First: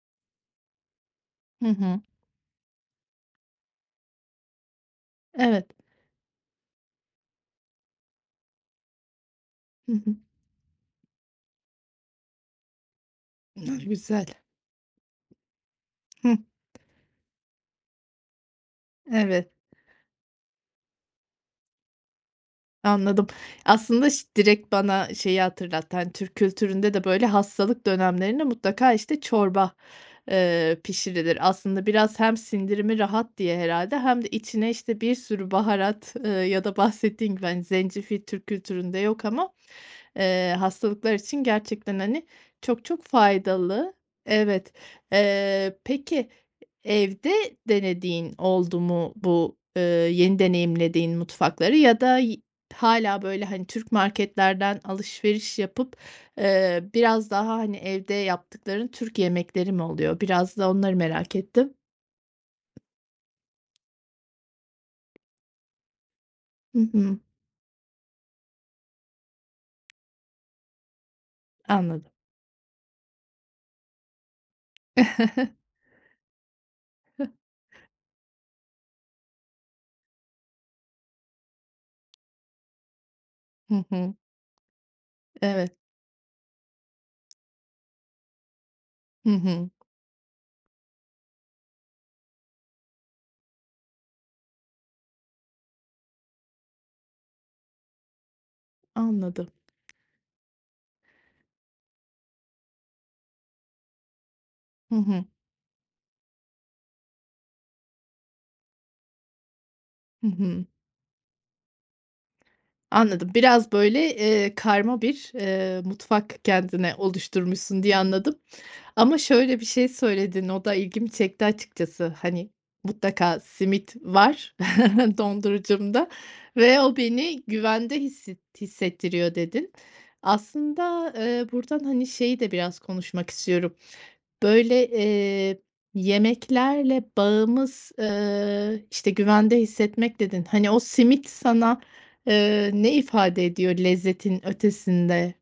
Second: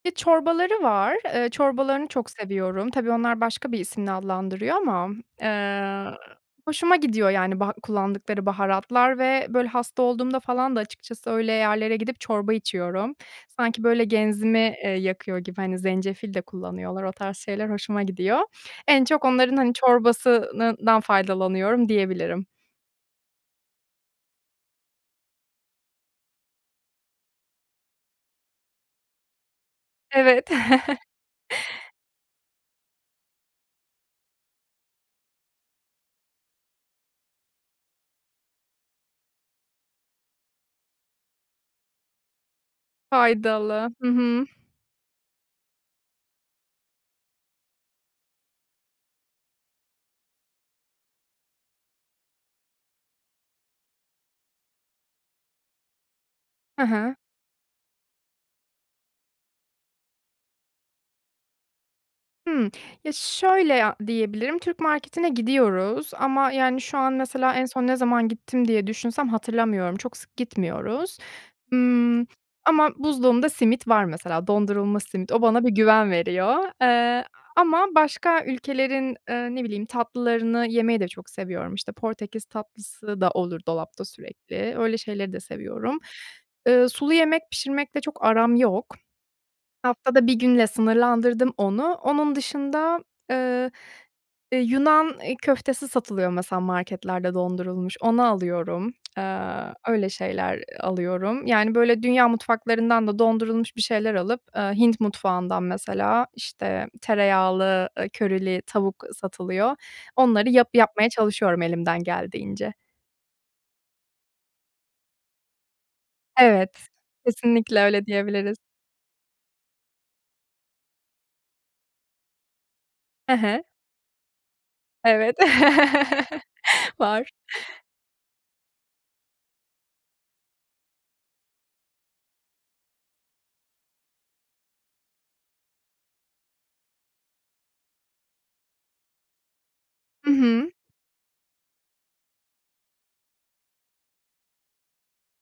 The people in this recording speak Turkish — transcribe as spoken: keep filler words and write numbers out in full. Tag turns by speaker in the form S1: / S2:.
S1: Ve çorbaları var, eee,
S2: Hı hı.
S1: çorbalarını çok seviyorum. Tabii, onlar başka bir isimle adlandırıyor ama,
S2: Evet.
S1: eee, hoşuma gidiyor yani baha kullandıkları baharatlar ve, böyle,
S2: Hı
S1: hasta
S2: hı.
S1: olduğumda falan da açıkçası öyle yerlere gidip çorba içiyorum. Sanki
S2: Hıh.
S1: böyle
S2: Güzel.
S1: genzimi, eee, yakıyor gibi, hani, zencefil
S2: Hıh.
S1: de
S2: T
S1: kullanıyorlar. O tarz şeyler hoşuma gidiyor. En çok
S2: Evet.
S1: onların, hani, çorbasınından faydalanıyorum diyebilirim.
S2: Anladım, aslında ş direkt bana şeyi hatırlattı. Hani Türk kültüründe de böyle hastalık dönemlerinde mutlaka, işte, çorba,
S1: Evet.
S2: ııı, pişirilir. Aslında biraz hem sindirimi rahat diye herhâlde hem de içine, işte, bir sürü baharat, ııı, ya da bahsettiğin gibi, hani, zencefil Türk kültüründe yok ama, eee, hastalıklar için gerçekten, hani, çok çok
S1: Faydalı.
S2: faydalı.
S1: Hı hı.
S2: Evet. Iıı, peki evde denediğin oldu mu? Bu, ııı, yeni deneyimlediğin mutfakları ya da y hâlâ böyle, hani, Türk marketlerden alışveriş yapıp,
S1: Hı
S2: ııı,
S1: hı.
S2: biraz daha, hani, evde yaptıkların Türk yemekleri mi oluyor? Biraz da onları merak ettim.
S1: Hımm. Ya, şöyle a diyebilirim: Türk marketine gidiyoruz. Ama
S2: Hı
S1: yani şu an
S2: hı.
S1: mesela en son ne zaman gittim diye düşünsem hatırlamıyorum, çok sık gitmiyoruz.
S2: Anladım.
S1: Imm, ama buzluğumda simit var mesela, dondurulmuş simit, o bana bir güven veriyor. Eee, a ama başka ülkelerin, ııı, ne bileyim, tatlılarını yemeyi de çok seviyorum. İşte, Portekiz tatlısı da olur
S2: Hı
S1: dolapta
S2: hı.
S1: sürekli, öyle şeyleri de
S2: Evet.
S1: seviyorum. Iıı, sulu yemek pişirmekle çok aram yok.
S2: Hı hı.
S1: Haftada bir günle sınırlandırdım onu. Onun dışında, eee, eee, Yunan i köftesi satılıyor mesela, marketlerde dondurulmuş, onu alıyorum.
S2: Anladım.
S1: Aaa, öyle şeyler, eee, alıyorum. Yani, böyle, dünya mutfaklarından da dondurulmuş bir şeyler alıp, ııı,
S2: Hı
S1: Hint
S2: hı.
S1: mutfağından mesela, işte, tereyağlı, ııı, körili tavuk satılıyor.
S2: Hı
S1: Onları
S2: hı.
S1: yap yapmaya çalışıyorum elimden geldiğince.
S2: Anladım, biraz böyle, ııı, karma bir, ııı, mutfak
S1: Evet.
S2: kendine
S1: Kesinlikle
S2: oluşturmuşsun diye
S1: öyle
S2: anladım
S1: diyebiliriz.
S2: ama şöyle bir şey söyledin, o da ilgimi çekti açıkçası. Hani,
S1: He
S2: "Mutlaka
S1: he.
S2: simit var
S1: Evet.
S2: dondurucumda ve o
S1: Var.
S2: beni güvende hisset hissettiriyor" dedin. Aslında, ııı, buradan, hani, şeyi de biraz konuşmak istiyorum. Böyle, eee, yemeklerle bağımız, ııı, işte, "güvende hissetmek"
S1: Hı
S2: dedin. Hani,
S1: hı.
S2: o simit sana, ııı, ne ifade ediyor lezzetin ötesinde?